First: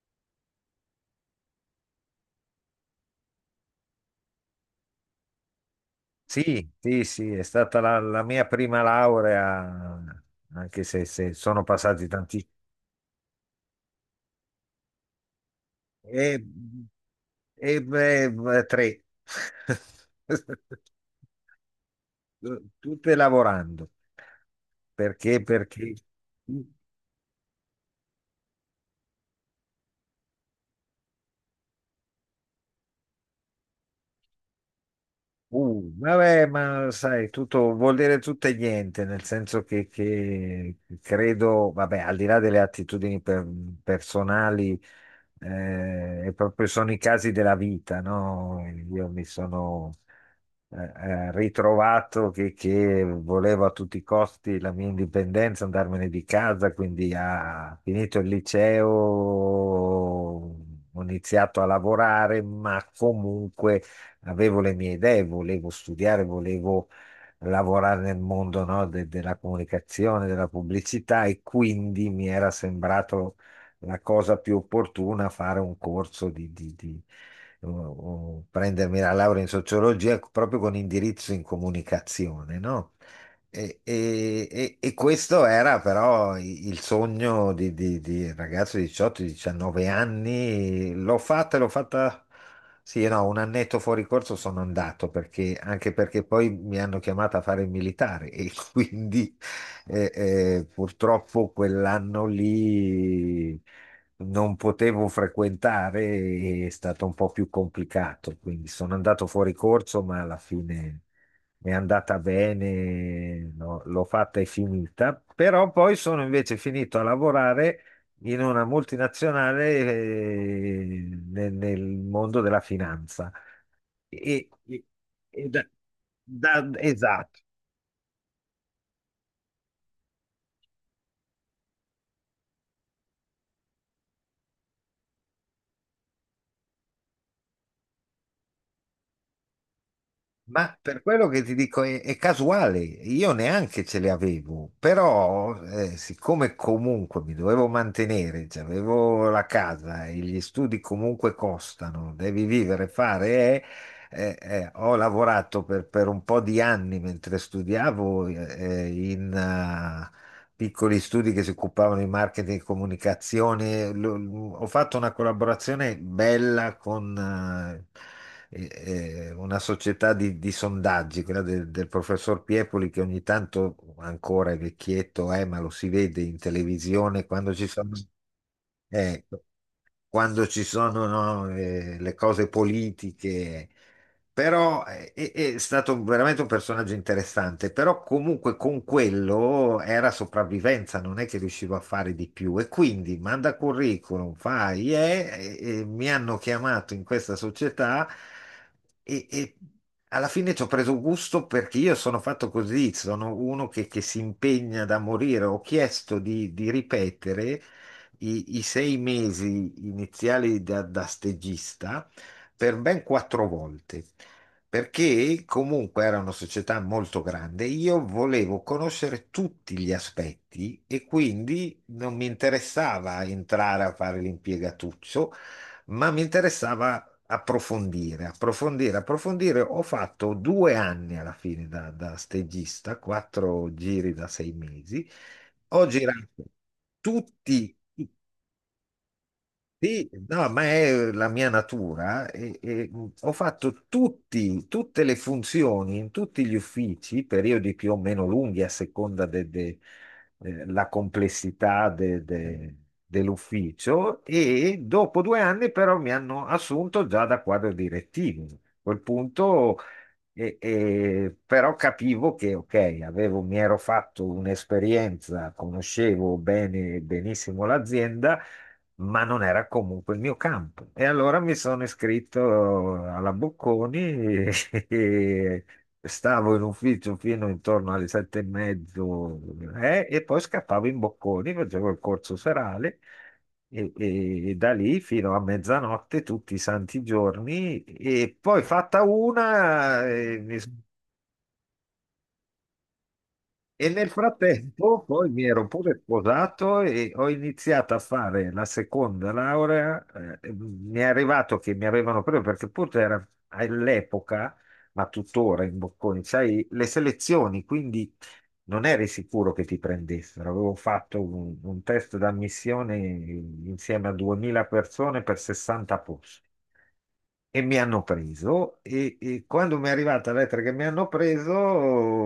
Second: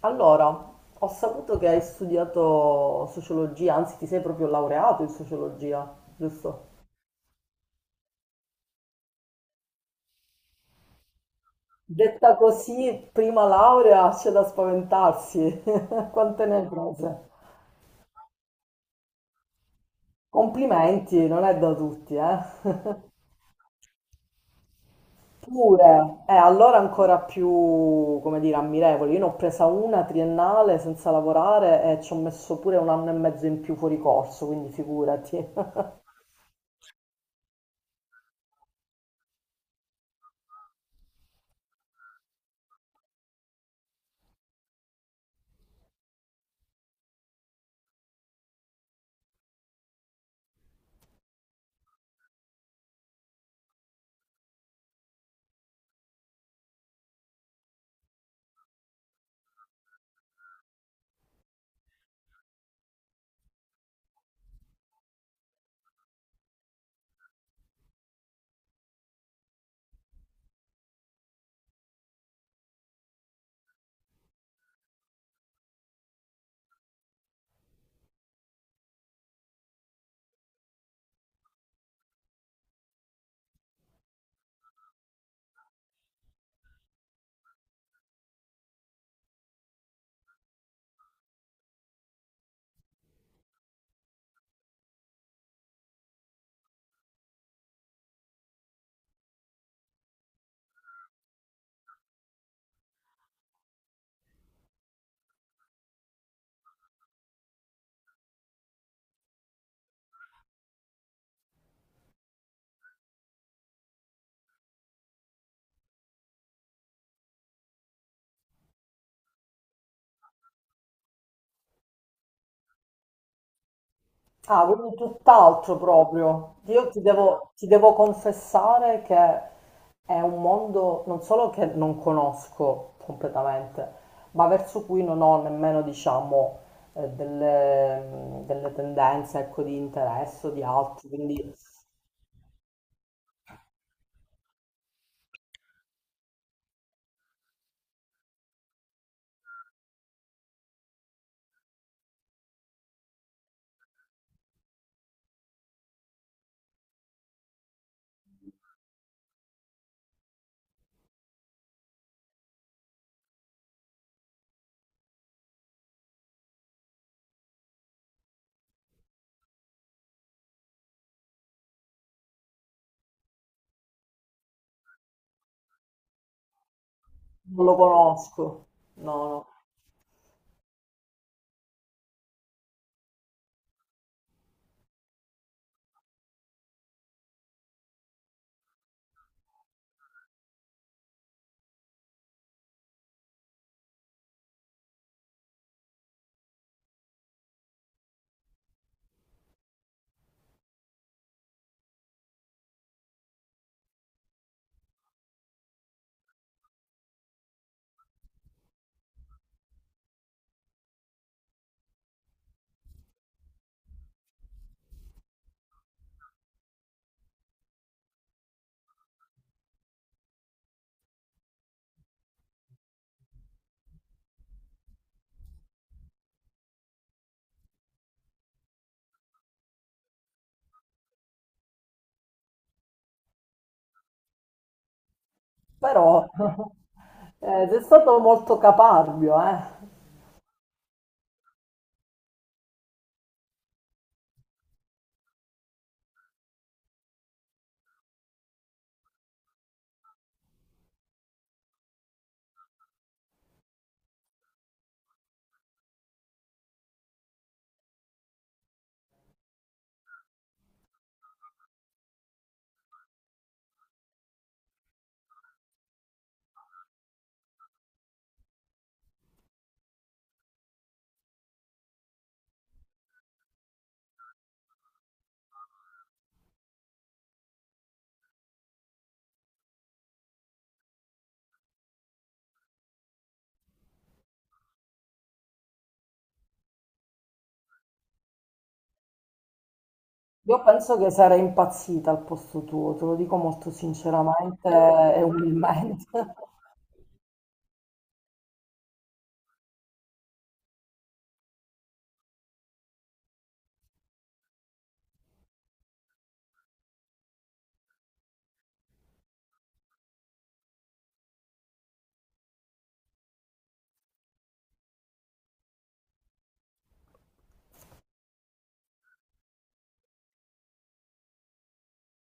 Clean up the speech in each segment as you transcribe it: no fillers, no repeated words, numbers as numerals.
Allora, ho saputo che hai studiato sociologia, anzi ti sei proprio laureato in sociologia, giusto? Sì, sì, sì, è stata la mia prima laurea, anche se sono passati Detta tanti. così, prima laurea, c'è da spaventarsi. E, Quante ne hai prese? beh, tre, Complimenti, non è da tutti, eh? tutte lavorando, perché... Pure, allora ancora più, come dire, ammirevole. Io ne ho presa una triennale senza lavorare e ci ho messo pure un anno e mezzo in più fuori corso, quindi figurati. Vabbè, ma sai, tutto vuol dire tutto e niente, nel senso che credo, vabbè, al di là delle attitudini personali, proprio sono i casi della vita, no? Io mi sono eh, ritrovato che volevo a tutti i costi la mia indipendenza, andarmene di casa, quindi ha finito il liceo, ho iniziato a lavorare, ma comunque avevo le mie idee, volevo studiare, volevo lavorare nel mondo, no, della comunicazione, della pubblicità, e quindi mi era sembrato la cosa più opportuna fare un corso o- o prendermi la laurea in sociologia proprio con indirizzo in comunicazione, no? E questo era però il sogno di, di ragazzo di 18-19 anni. L'ho fatta, sì, no, un annetto fuori corso sono andato perché, anche perché poi mi hanno chiamato a fare il militare, e quindi purtroppo quell'anno lì non potevo frequentare, e è stato un po' più complicato, quindi sono andato fuori corso, ma alla fine è andata bene, no, l'ho fatta e finita, però poi sono invece finito a lavorare in una multinazionale, nel, nel mondo della finanza. E, Ah, e- quindi e da- tutt'altro proprio. Io ti esatto. devo, ti devo confessare che è un mondo non solo che non conosco completamente, ma verso cui non ho nemmeno, diciamo, delle, delle tendenze, ecco, di interesse o di Ma per altro, quello che quindi ti dico è casuale, io neanche ce le avevo, però siccome comunque mi dovevo mantenere, cioè avevo la casa e gli studi comunque costano, devi vivere, fare, ho lavorato per un po' di anni mentre studiavo, in piccoli studi che si occupavano di marketing e comunicazione. Ho fatto una collaborazione bella con una società di sondaggi, quella del, del professor Piepoli, che ogni tanto ancora, è vecchietto, ma lo si vede in televisione quando non ci lo sono. conosco. No, Ecco, no. quando ci sono, no, le cose politiche. Però è stato veramente un personaggio interessante, però comunque con quello era sopravvivenza, non è che riuscivo a fare di più. E quindi manda curriculum, fai, e mi hanno chiamato in questa società e, e alla fine ci ho preso gusto perché io sono fatto così, sono uno che si impegna da morire. Ho chiesto di ripetere i sei mesi iniziali da, da stagista per ben quattro volte, perché comunque era una società molto grande, io volevo conoscere tutti gli aspetti e quindi non mi interessava entrare a fare l'impiegatuccio, ma mi interessava... Approfondire, approfondire, approfondire. Ho fatto due anni alla fine da, da stagista, quattro giri da sei mesi, ho girato Però tutti, sei tutti, stato molto caparbio, eh. sì, no, ma è la mia natura. E ho fatto tutti, tutte le funzioni in tutti gli uffici, periodi più o meno lunghi a seconda della complessità dell'ufficio. E dopo due anni, però, mi hanno assunto già da quadro direttivo, a quel punto. Però capivo che, ok, avevo, mi ero fatto un'esperienza, conoscevo bene, benissimo l'azienda, ma non era comunque il mio campo. E allora mi sono iscritto alla Bocconi, e e stavo in ufficio fino intorno alle sette e mezzo, e poi scappavo in Bocconi, facevo il corso serale. E da lì fino a mezzanotte tutti i santi giorni, e poi fatta una mi Io penso che sarei impazzita al posto tuo, te lo dico molto e nel sinceramente frattempo e poi mi ero pure umilmente. sposato e ho iniziato a fare la seconda laurea. Mi è arrivato che mi avevano preso perché pure era all'epoca, ma tuttora in Bocconi, sai, le selezioni, quindi non eri sicuro che ti prendessero. Avevo fatto un test d'ammissione insieme a 2000 persone per 60, e mi hanno preso, e quando mi è arrivata la lettera che mi hanno preso,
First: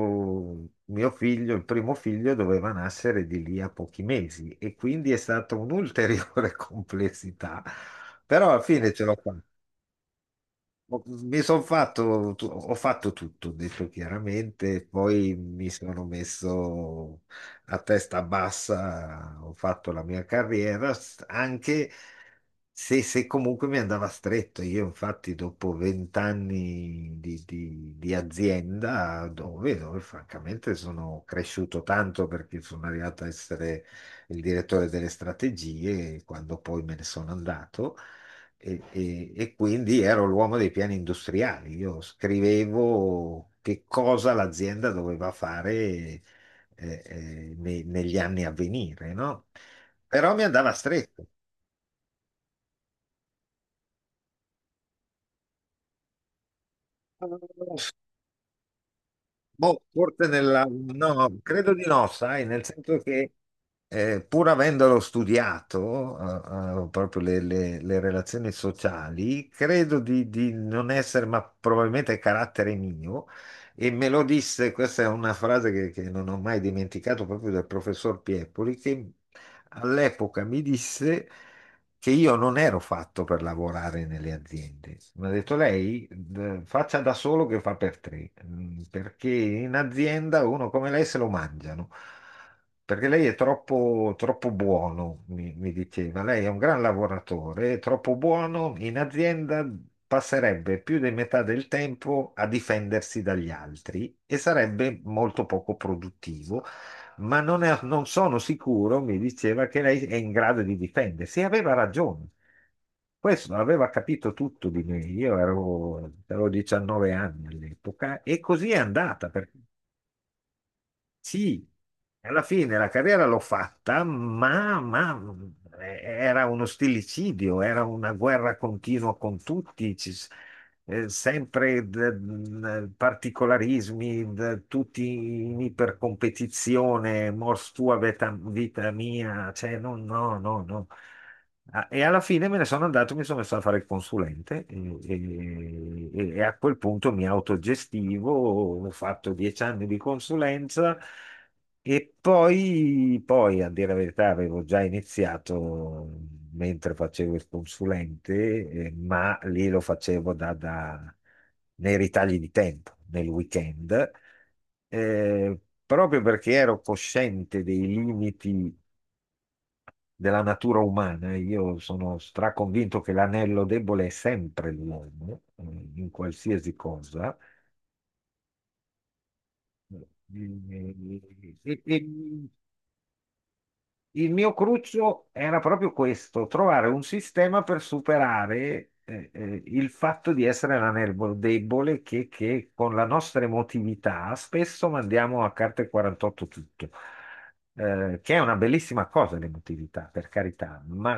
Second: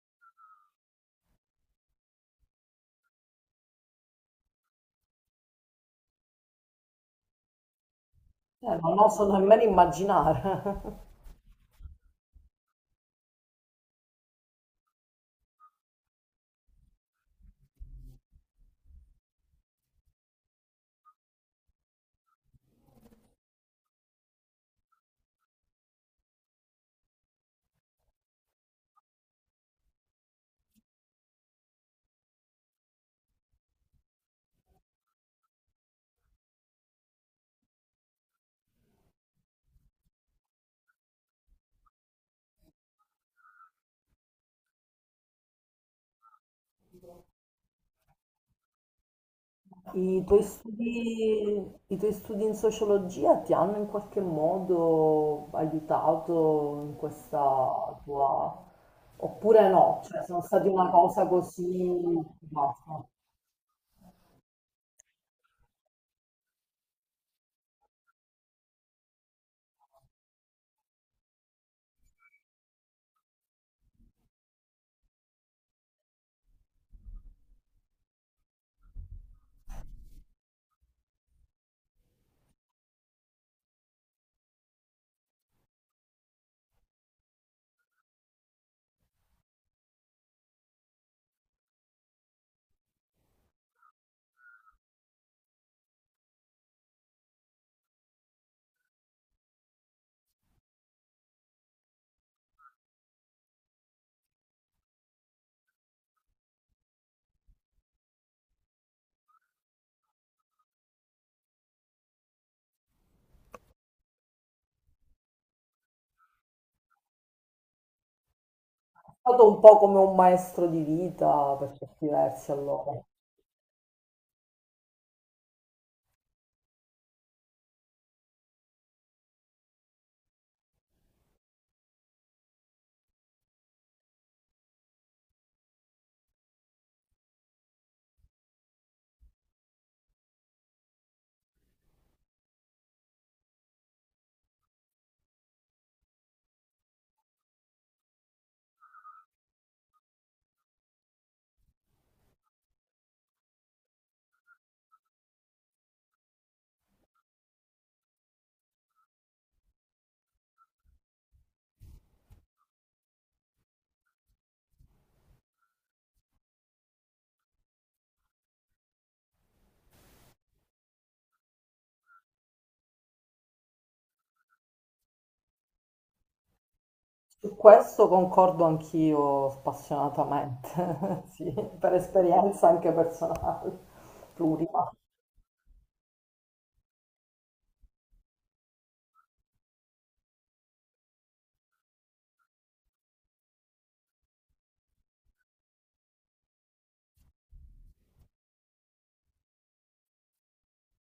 mio figlio, il primo figlio, doveva nascere di lì a pochi mesi, e quindi è stata un'ulteriore complessità. Però alla fine non ce l'ho oso fatta. nemmeno immaginare. Mi sono fatto, ho fatto tutto, ho detto chiaramente, poi mi sono messo a testa bassa, ho fatto la mia carriera, anche se comunque mi andava stretto. Io infatti dopo vent'anni di azienda, dove, dove francamente sono cresciuto tanto perché sono arrivato a essere il direttore delle strategie, quando poi me ne sono andato. E quindi ero l'uomo dei piani industriali. Io scrivevo che cosa l'azienda doveva fare negli anni a venire, no? I Però tuoi mi andava stretto. studi, i tuoi studi in sociologia ti hanno in qualche modo aiutato in questa tua... oppure Boh, no? Cioè, forse sono nella... stati una cosa No, così... credo di no, sai, nel senso basta. che pur avendolo studiato, proprio le, le relazioni sociali, credo di non essere, ma probabilmente è carattere mio, e me lo disse, questa è una frase che non ho mai dimenticato proprio dal professor Piepoli, che all'epoca mi disse che io non ero fatto per lavorare nelle aziende. Mi ha detto: lei, faccia da solo che fa per tre, mm, perché in azienda uno come lei se lo mangiano, perché lei è troppo, troppo buono, mi diceva, lei è un gran lavoratore, è troppo buono, in azienda passerebbe più di metà del tempo a difendersi dagli altri e sarebbe molto poco produttivo. Ma non, non sono sicuro, mi diceva che lei è in grado di difendersi. E aveva ragione. Questo aveva capito tutto di me. Io ero, avevo 19 anni all'epoca e così è È andata. stato Perché un po' come un maestro di vita sì, per certi alla versi fine la allora. carriera l'ho fatta, ma era uno stillicidio, era una guerra continua con tutti. Sempre particolarismi, tutti in ipercompetizione, mors tua vita mia, cioè no, no, no, no. E alla fine me ne sono andato, mi sono messo a fare il consulente, e a quel punto mi autogestivo, ho fatto dieci anni di consulenza, e poi, poi, a dire la verità, avevo già iniziato mentre facevo il consulente, ma lì lo facevo nei ritagli di tempo, nel weekend, eh, proprio perché ero cosciente dei limiti della natura umana. Io sono straconvinto che l'anello debole è sempre l'uomo, in qualsiasi cosa. Su questo concordo anch'io spassionatamente, sì, E, per e- esperienza anche personale, Il mio plurima. cruccio era proprio questo, trovare un sistema per superare il fatto di essere la nervo debole che con la nostra emotività spesso mandiamo a carte 48 tutto. Che è una bellissima cosa l'emotività, per carità, ma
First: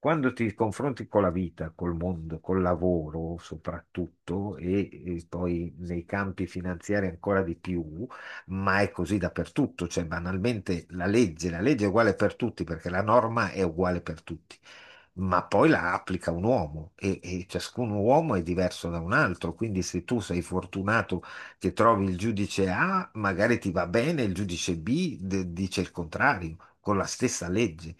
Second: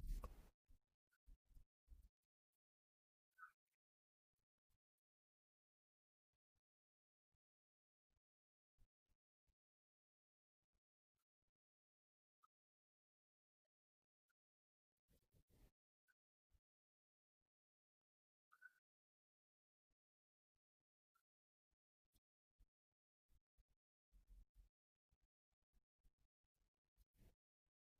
quando ti confronti con la vita, col mondo, col lavoro soprattutto, e poi nei campi finanziari ancora di più, ma è così dappertutto, cioè banalmente la legge è uguale per tutti perché la norma è uguale per tutti, ma poi la applica un uomo, e ciascun uomo è diverso da un altro, quindi se tu sei fortunato che trovi il giudice A, magari ti va bene, il giudice B dice il contrario, con la stessa legge.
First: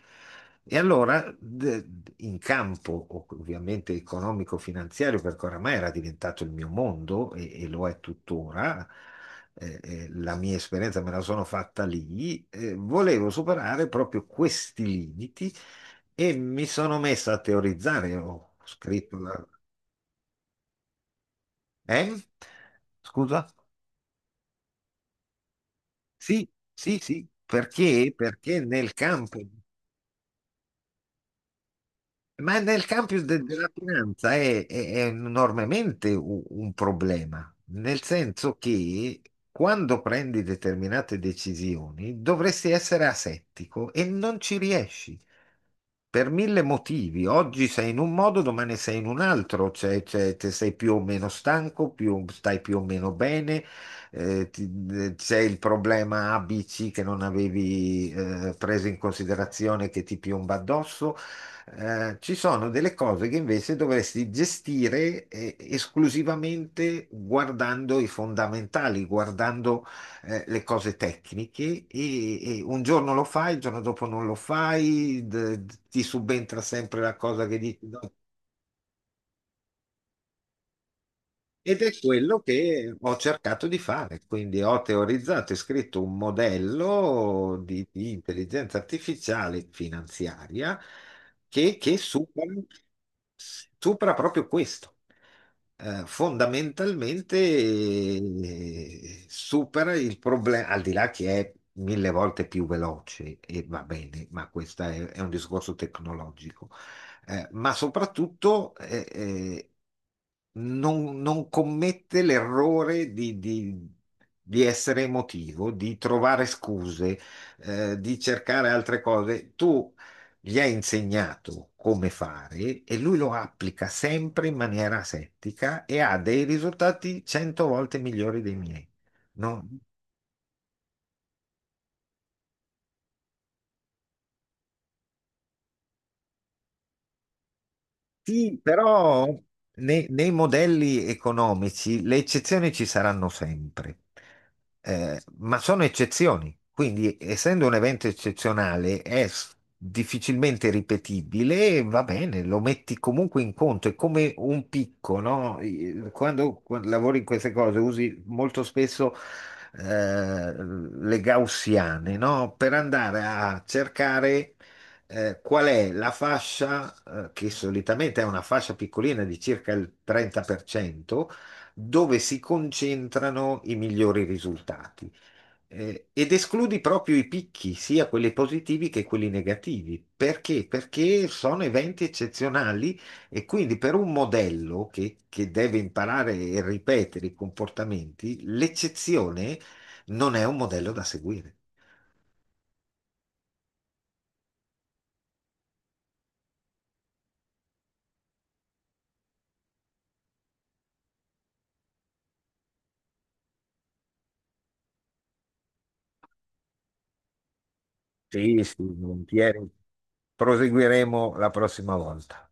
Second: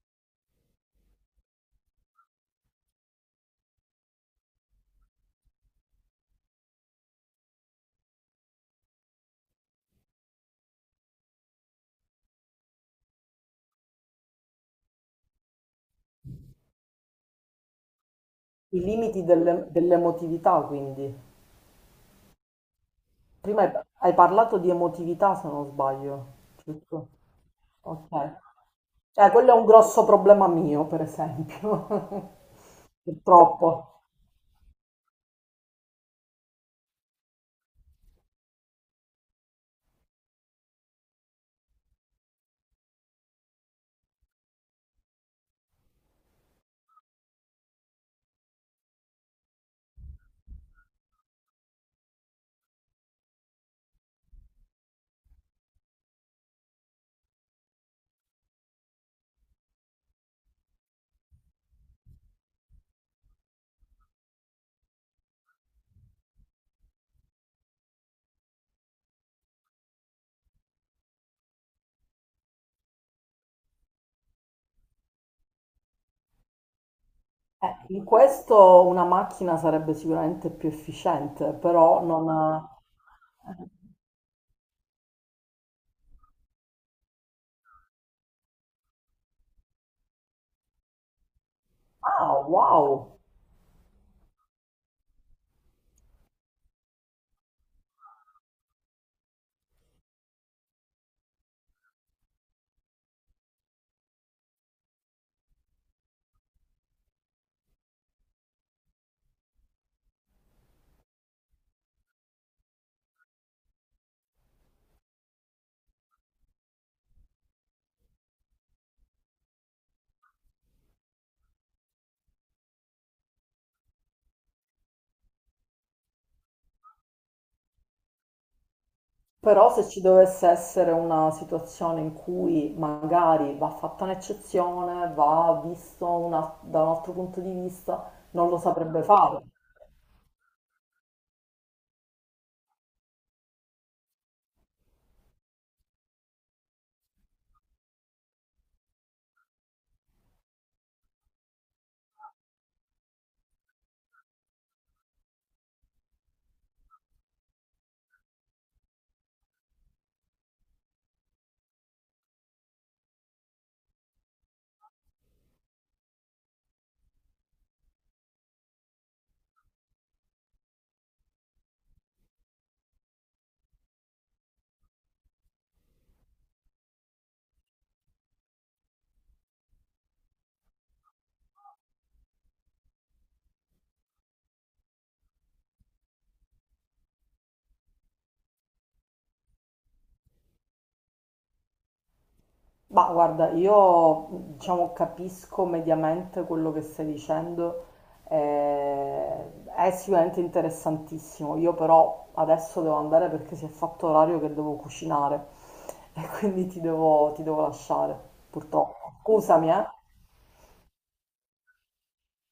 E allora, in campo ovviamente economico-finanziario, perché oramai era diventato il mio mondo, e lo è tuttora, la mia esperienza me la sono fatta lì, volevo superare proprio questi limiti, e mi sono messo a teorizzare, ho I scritto limiti la... delle- dell'emotività, quindi. Eh? Scusa? Prima hai parlato di emotività, se non sbaglio, Sì, sì, giusto? sì, Ok. perché? Perché nel campo Quello è un grosso problema mio, per esempio, Ma nel campo della purtroppo. finanza è enormemente un problema, nel senso che quando prendi determinate decisioni dovresti essere asettico e non ci riesci per mille motivi. Oggi sei in un modo, domani sei in un altro, cioè, te sei più o meno stanco, stai più o meno bene, c'è il problema ABC che non avevi preso in considerazione, che ti piomba addosso. Ci sono delle cose che invece dovresti gestire esclusivamente guardando i fondamentali, guardando le cose tecniche, e un giorno lo fai, il giorno dopo non lo fai, ti subentra sempre la cosa che dici no. In questo una macchina sarebbe sicuramente più efficiente, Ed è però non... quello ha- che ho cercato di fare, quindi ho teorizzato e scritto un modello di intelligenza artificiale finanziaria che, che Ah, supera wow! supera proprio questo. Fondamentalmente supera il problema, al di là che è mille volte più veloce e va bene, ma questo è un discorso tecnologico. Ma soprattutto non, non commette l'errore di essere emotivo, di trovare scuse, di cercare altre cose. Tu gli ha insegnato come fare e lui lo applica sempre in maniera asettica e ha dei risultati cento volte migliori dei miei. No? Però se ci dovesse essere una situazione in cui magari va fatta un'eccezione, va visto una- da un altro punto di vista, non lo Sì, saprebbe però fare. Nei modelli economici le eccezioni ci saranno sempre. Ma sono eccezioni, quindi essendo un evento eccezionale è difficilmente ripetibile, e va bene, lo metti comunque in conto, è come un picco, no? Quando, quando lavori in queste cose usi molto spesso le gaussiane, no? Per andare a cercare qual è la fascia, che solitamente è una fascia piccolina di circa il 30%, dove si concentrano i migliori risultati. Ed escludi proprio i picchi, sia quelli positivi che quelli negativi. Perché? Perché sono eventi eccezionali, e quindi per un modello che deve imparare e ripetere i comportamenti, l'eccezione non è un modello da seguire. Ma guarda, io diciamo capisco mediamente quello che stai dicendo, è sicuramente interessantissimo. Io però adesso devo andare perché si è fatto orario che devo cucinare e quindi ti devo lasciare, Sì, sì, purtroppo. volentieri. Scusami, eh. Proseguiremo la prossima volta.